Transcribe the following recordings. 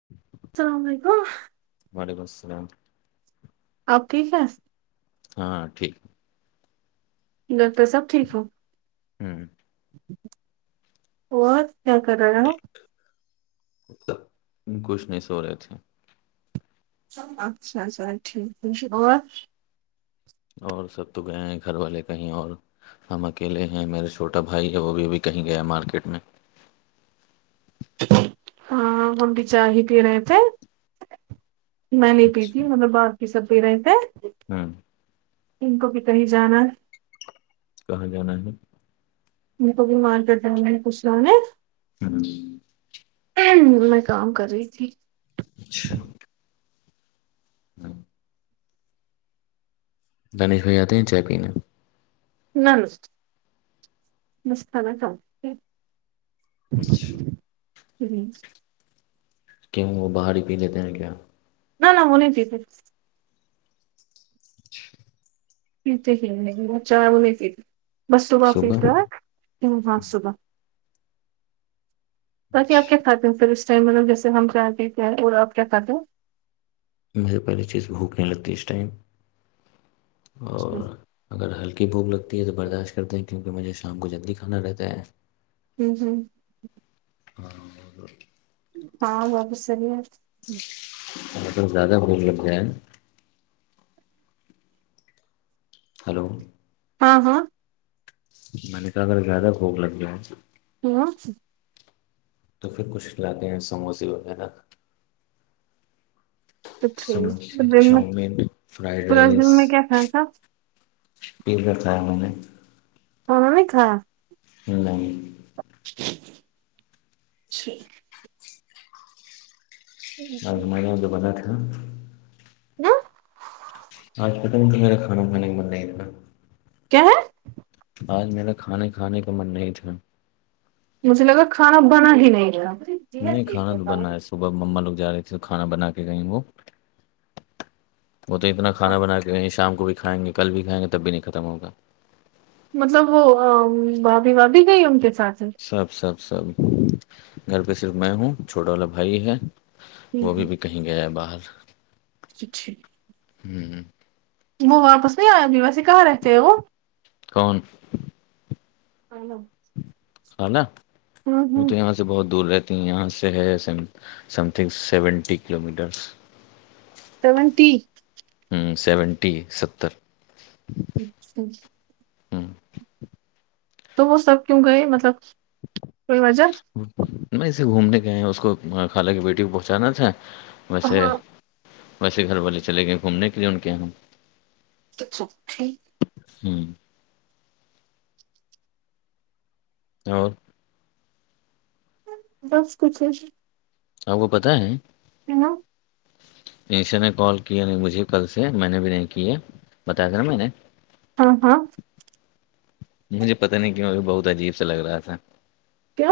[inaudible] السلام علیکم وعلیکم السلام آپ کی کیاستے ہاں ٹھیک گھر پہ سب ٹھیک ہو ہوں اور کیا کر رہاے ہو کچھ نہیں سو رہے تھے اچھا اچھا ٹھیک ہے اور اور سب تو گئے ہیں گھر والے کہیں اور ہم اکیلے ہیں میرا چھوٹا بھائی ہے وہ بھی ابھی کہیں گیا مارکیٹ میں ہاں ہمنٹی چ ہی پنے تھ [unintelligible] میں نہیں پی تھی مطلب بپ کی سب پی رہے تھے ھمم ان کو بھی کہیں جانا کہاں جانا ہے میر کو بھی مار کرتا نے پوچھ ل [unintelligible] ہاں میں کام کر رہی تھی اچھا ہاں دنیش بھائی آتے ہیں چائے پین ن نس نسان تھا [unintelligible] اچھا جی کیوں وہ باہر ہی پی لیتے ہیں کیا نہ نہ وہنےتیے [unintelligible] م ہی مھا ب میںتی بس تو معافی صبح کیا ت ہاں صبح بقی آپ کیا اچھا کھاتے ہیں پھر اس چ مطلب جیس ہم چاہتے اور آپ کیا کہتے [unintelligible] مجھے پہلی چیز بھوک نہیں لگتی اس ٹائم اور ہو اگر ہلکی بھوک لگتی ہے تو برداشت کرتے ہیں کیونکہ مجھے شام کو جلدی کھانا رہتا ہے ممم ممم ہاں ہاں باب سری ہے [unintelligible] ا زیادہ بڑھ لگتے ہیں ہلو ہاں ہاں میں نے کہ اگر زیادہ بھوک لگ گ ہے [unintelligible] [unintelligible] تو پھر کچھ کلاتے ہیں سموسے وغیرہ تو ٹھیک تو سموسے دن میں چاؤمین فرائیڈ پورا رائس دن میں کیا کھایا تھا رکھایا میں نے ہاں رمی تھا نہیں اچھا آ م دو بدٹ [unintelligible] جی آج پت نہیں تمہیر کھانا کھانے کا من نہیں اتنا کیا ہے آج میرا کھانے کھانے کا من نہیں تھا مجھے لگا کھانا بنا ہی نہیں رہ نہیں کھانا تو بنا ہے صبح مما لوگ جا رہے تھے کھانا بنا کے گئے وہ وہ تو اتنا کھانا بنا کے شام کو بھی کھائیں گے کل بھی کھائیں گے تب بھی نہیں ختم ہوگا مطلب وہ بھاابھی بھاب بھی گئی ان کے ساتھ سب سب سب گھر پہ صرف میں ہوں چھوٹا والا بھائی ہے وہ بھی کہیں گیا باہر اچھا ٹھیک ھمم وہ واپس نہیں آئ گی ویسے کہاں رہتے ہیں وہ کون ہل ہ ن م تو ہوں م سے بہت دور رہتی ہیں یہاں سے ہے س something seventy kilometres تو میںن تٹی سیونٹی ستر اچچ ہاں تو وہ سب کیوں گئے مطلب کوئی وجہ میں اسے گھومنے گئے اس کو خالہ کی بیٹی کو پہنچانا تھا ویسے ہاں ویسے گھر والے چل گئے گھومنے کے لیے ان کے یہاں تو سھی ہوں اور بس کچھش کو پت ہے پین ایشا نے کال کیا نہیں مجھے کل سے میں نے بھی نہیں کی ہے بتایا تھا نا میں نے ہاں ہاں مجھے پتا نہیں کیوں بہت عجیب سا لگ رہا تھا کیا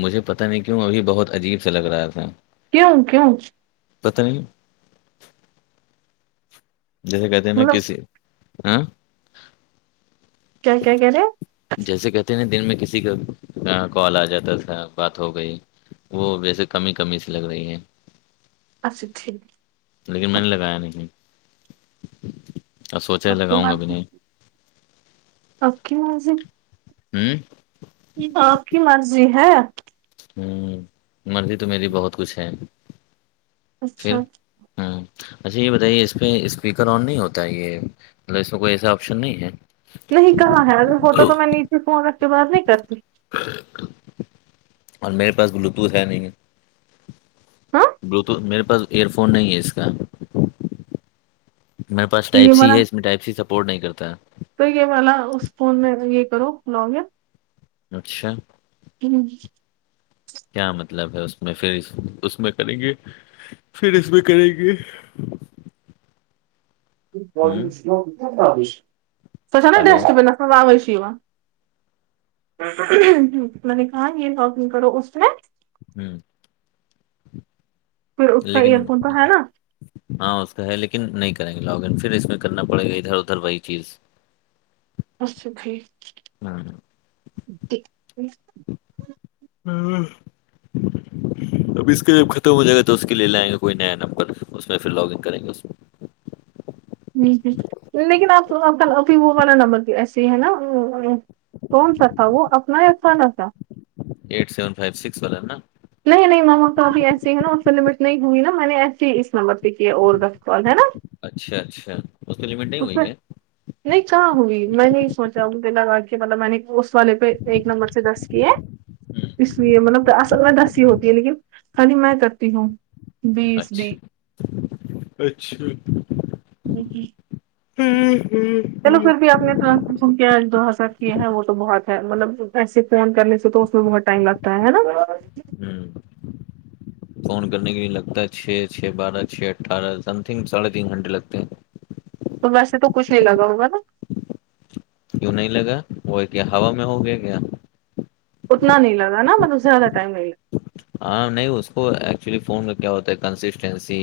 مجھے پتا نہیں کیوں اب بہت عجیب سا لگ رہا تھا کیوں کیوں پت نہیں جیسے کہتے ہیں نا مطلب کسی ہاں کیا کیا کیا رے جیسے کہتے نا دن میں کسی کا کال آ جاتا تھا بات ہو گئی وہ ویسے کمی ہی کمی سے لگ رہی ہیں اچھا ٹھیک لیکن میں نے لگایا نہیں اور سوچا ہے اوکے ب لگاؤں گا بھی نہیں اوکے وض ہوں آپ کی مرضی ہے ہوں مرضی تو میری بہت کچھ ہے پھر اچھا ہوں اچھا یہ بتائیے اس پہ اسپیکر آن نہیں ہوتا ہے یہ مطلب اس میں کوئی ایسا آپشن نہیں ہے نہیں کہاں ہے اگر ہوتا تو میں نیچے فون رکھ کے بات نہیں کرتی اور میرے پاس بلوٹوتھ ہے نہیں ہے ہاں بلوٹوتھ میرے پاس ایئر فون نہیں ہے اس کا میرے پاس تو یہ ٹائپ سی ہے والا اس میں ٹائپ سی سپورٹ نہیں کرتا ہے تو یہ واللاا اس فون میں یہ کرو لاگن اچھا ہی کیا مطلب ہے اس میں پھر اس میں کریں گے پھر اس میں کریں گے ہوں سوچ نا ہیلو ڈسٹبنس م آوازش میں نے کہا یہ لکنگ کرو اس میں ہوں پھر اس کا لیکن ایئر فون تو ہے نا ہاں اس کا ہے لیکن نہیں کریں گے لاگن پھر اس میں کرنا پڑے گا ادھر ادھر وہی چیز ہاں بکے ہوں اب اس کا جب ختم ہو جائے گا تو اس کے لے لائیں گے کوئی نیا نمبر اس میں پھر لاگگ کریں گے ہ ہ لیکن آپ آپ کا ابھی وہ والا نبر ایسے ہی ہے نا کون سا تھا وہ اپنا ہی اھا نہ تھا ایٹ سیون فائیو سکس والا ہے نا نہیں نہیں ماما کابھی ایسے ہی ہیں نا اس پ سے لمٹ نہیں ہوئی نا میں نے ایسے ہی اس نمبر پہ کی اور گ کال ہے نا اچھا اچھا اس کی لمٹ نہیں اس پہ ہوئی ہے نہیں کہاں ہوئی میں نہیں سوچا ہوں پہ لگا کے مطلب میں نے والے پہ ایک نمبر سے دس کیے اس لیے مطلب اصل میں دس ہوتی ہے لیکن خی میں کرتی ہوں بیس بھی اچھا اچھا ہوں ہوں ہوں اپنے ترنت کے جو حسر کیے ہیں وہ تو بہت ہے مطلب ایسے فون کرنے سے تو اس میں بہت ٹائم لگتا ہے ہے نا ہوں فون کرنے کے لیے لگتا ہے چھ چھ بارہ چھ اٹھارہ سم تھنگ ساڑھے تین گھنٹے لگتے ہیں تو ویسے تو کچھ نہیں لگا ہوگا نا کیوں نہیں لگا وہ کیا ہوا میں ہو گیا کیا اتنا نہیں لگا نا بل اس سے زدہ ٹائم نہیں لگا [inaudible] ہاں نہیں اس کو ایکچولی فون کا کیا ہوتا ہے کنسسٹینسی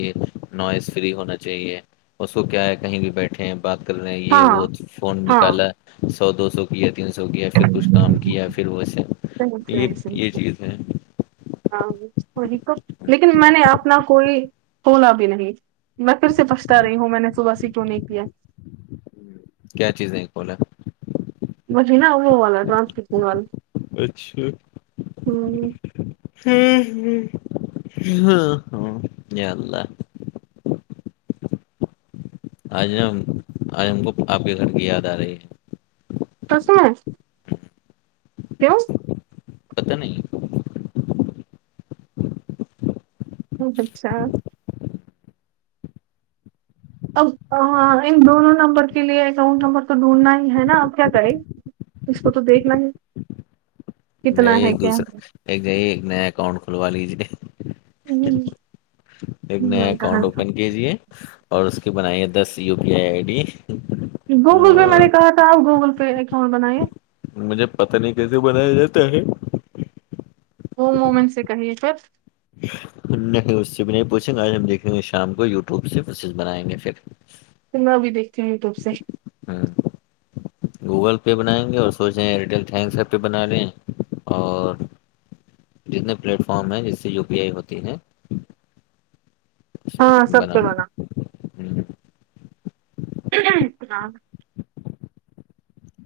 نوائز فری ہونا چاہیے اس کو کیا ہے کہیں بھی بیٹھے ہیں بات کر رہے ہیں لگا یہ وہ ہاں فون ہاں نکالا ہے سو دو سو کیا تین سو کیا پھر کچھ کام کیا پھر ویسے صحیح یہ صحیح یہ صحیح چیز ہیں ہاں وہی تو لیکن میں نے اپنا کوئی کھولا بھی نہیں میں پھر سے پچھتا رہی ہوں میں نے صبحی کیوں نہیں کیا کیا چیز ہے ایک بلا مش نا وہ والا ٹرانسپٹن وال ہ ہ ہ ہاں جانلہ آج ہم آج ہم کو آپ کے گھر کی یاد آ رہی ہے توسے کیوں پتہ نہیں اچھا اب ان دونوں نمبر کے لیے اکاؤنٹ نمبر تو ڈھونڈھنا ہی ہے نا اب کیا کریں اس کو تو دیکھنا ہی کتنا جائیے ہے ایک کیا دوسرا ہے ایک گئی ایک نیا اکاؤنٹ کھلوا لیجیے ہوں، ایک نے میں کہا اکاؤنٹ تھا اوپن کیجیے اور اس کے بنائیے دس U P I I D Google Pay میں اور نے کہا تھا آپ گوگل پے اکاؤنٹ بنے مجھے پت نہیں کیسے بنایا جاتا ہے ہووم وومن سے کہیے سر نہیں اس سے بھی نہیں پوچھیں گے آج ہم دیکھیں گے شام کو یوٹیوب سے مسیز بنائیں گے پھر [inaudible] تو میں بھییکتی ہوں و ٹیوب سے ہاں گوگل پے بنائیں گے اور سوچ رہیں ایرٹیل تھینکس ایپ پہ بنا لیں اور جتنے پلیٹ فارم ہیں جس سے یو پی آئی ہوتی ہیں ہاں سب بنا سے ہ آتا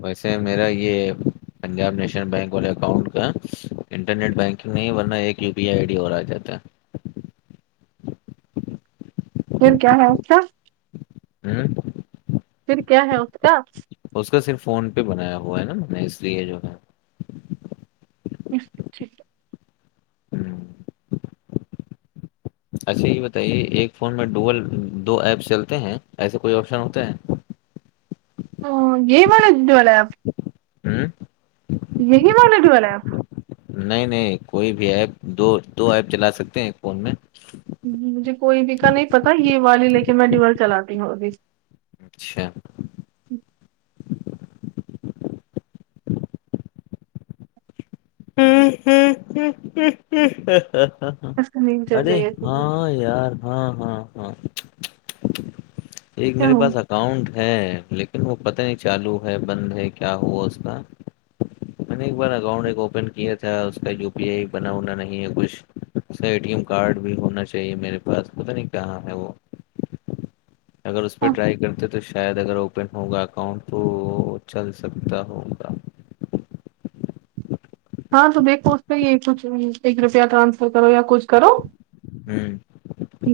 ویسے میرا یہ پنجاب نیشنل بینک والے اکاؤنٹ کا انٹرنیٹ بینکنگ نہیں ورنہ ایک U P I I D اور آ جاتا ہے پھر کیا ہے اس کا ہوں پھر کیا ہے اس کا اس کا صرف فون پہ بنایا ہوا ہے نا میں نے اس لیے جو ہے نچت ہوں اچھا یہ بتائیے ایک فون میں ڈوگل دو ایپس چلتے ہیں ایسے کوئی آپشن ہوتا ہے گی والولے والے آپ ہوں یہی مانیٹ والے آپ نہیں نہیں کوئی بھی ایپ دو دو ایپ چلا سکتے ہیں فون میں مجھے کوئی بھی کا نہیں پتا یہ والی لیکن میں دیوال چلاتی ہوں ابھی اچھا ایسا نہیں چل ارے رہی ایسے بھی ہاں یار ہاں ہاں ہاں ایک کیا میرے ہوں پاس اسکاؤنٹ ہے لیکن وہ پتہ نہیں چالو ہے بند ہے کیا ہوا اس کا میں نے ایک بار اکاؤنٹ ایک اوپن کیا تھا اس کا یو پی آئی بنا ہونا نہیں ہے کچھ ٹی ایم کارڈ بھی ہونا چاہیے میرے پاس پتا نہیں کہاں ہے وہ اگر اس پہ ٹرائی کرتے تو تو شاید اگر اوپن ہوگا اکاؤنٹ تو چل سکتا ہوگا ہاں تو دیکھو اس کا کچھ ایک روپیہ ٹرانسفر کرو یا کچھ کرو ہوں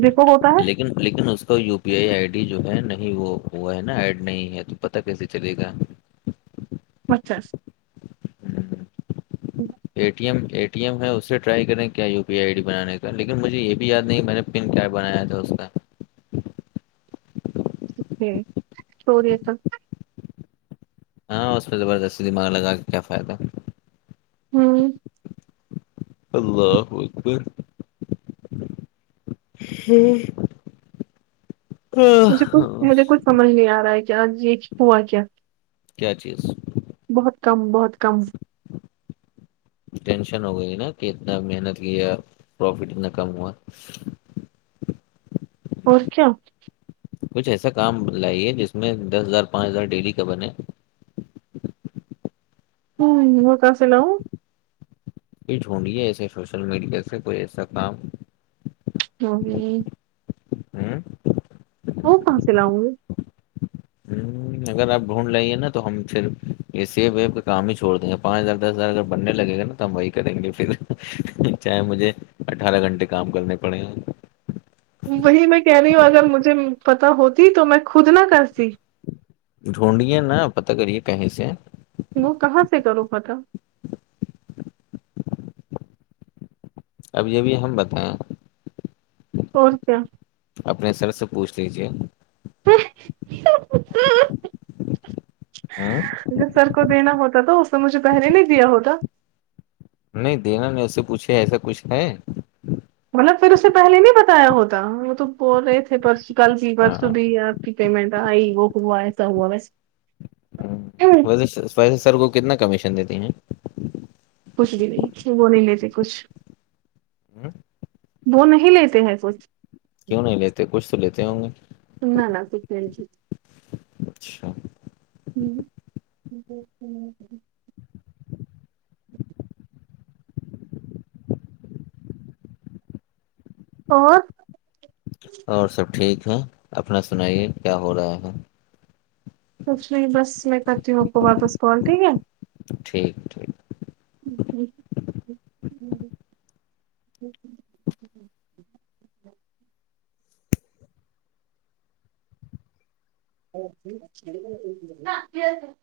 دیکھو ہوتا ہے لیکن لیکن اس کا U P I I D جو ہے نہیں وہ ہوا ہے نا ایڈ نہیں ہے تو پتا کیسے چلے گا پچھاس A T M A T M ہے اس سے ٹرائی کریں کیا یو پی آئی ڈی بانے کا لیکن مجھے یہ بھی یاد نہیں کہ میں نے بن کیا بنایا تھا اس کا چوروری تھا ہاں اس پہ زبردستی دماغ لگا کے کیا فائدہ ہوں اللہ حافظ ہوں مجھے کچھ کیا مجھے کچھ سمجھ نہیں آ رہا ہے کہ آج یہ ہوا کیا کیا چیز بہت کم بہت کم ٹینشن ہو گئی نا کہ اتنا محنت کیا پروفٹ اتنا کم ہوا اور کیا کچھ ایسا کام لائیے جس میں دس ہزار پانچ ہزار ڈیلی کا بنے ہوں ہو کا سلو یہ جھونڈے ایسے سوشل میڈیا سے کوئی ایسا کام جی ہوں وہ فن سے لؤں گے ہوں، اگر آپ ڈھونڈ لائیے نا تو ہم پھر یہ سیب ویب کا کام ہی چھوڑ دیںے پانچ ہزار دس ہزار اگر بننے لگے گا نا وہی کریں گے پھر چاہے مجھے اٹھارہ گھنٹے کام کرنے پڑے وہی میں کہہ رہی ہوں اگر مجھے پتا ہوتی تو میں خود نہ کرتی ڈھونڈیے نا پتا کریے کہیں سے وہ کہاں سے کروں پ تھا اب یہ بھی ہم بتائیں اورور کیا اپنے سر سے پوچھ لیجے [inaudible] ہوں اگر سر کو دینا ہوتا تو اس نے مجھے پہلے نہیں دیا ہوتا نہیں دینا نہیں اس سے پوچھے ایسا کچھ ہے مطلب پھر اسے پہلے نہیں بتایا ہوتا وہ تو بول رہے تھے پرس کل کی ہاں پرسوں بھی آپ کی پیمنٹ یہ وہک ہوا ایس ہووا بس ہ ویسے ویسے سر کو کتنا کمیشن دیتی ہیں کچھ بھی نہیں وہ نہیں لیےتے کچھ ہوں [unintelligible] وہ نہیں لیتے ہیں کچھ کیوں نہیں لیتے کچھ تو لیتے ہوں گے نہ نہ کک نہیں اچھا ہوں اور اور سب ٹھیک ہیں اپنا سنائیے کیا ہو رہا ہے کچھ نہیں بس میں کرتی ہوں آپ کو واپس کال ٹھیک ہے ٹھیک ٹھیک جی جی ہوں ہوں [unintelligible] اور [unintelligible]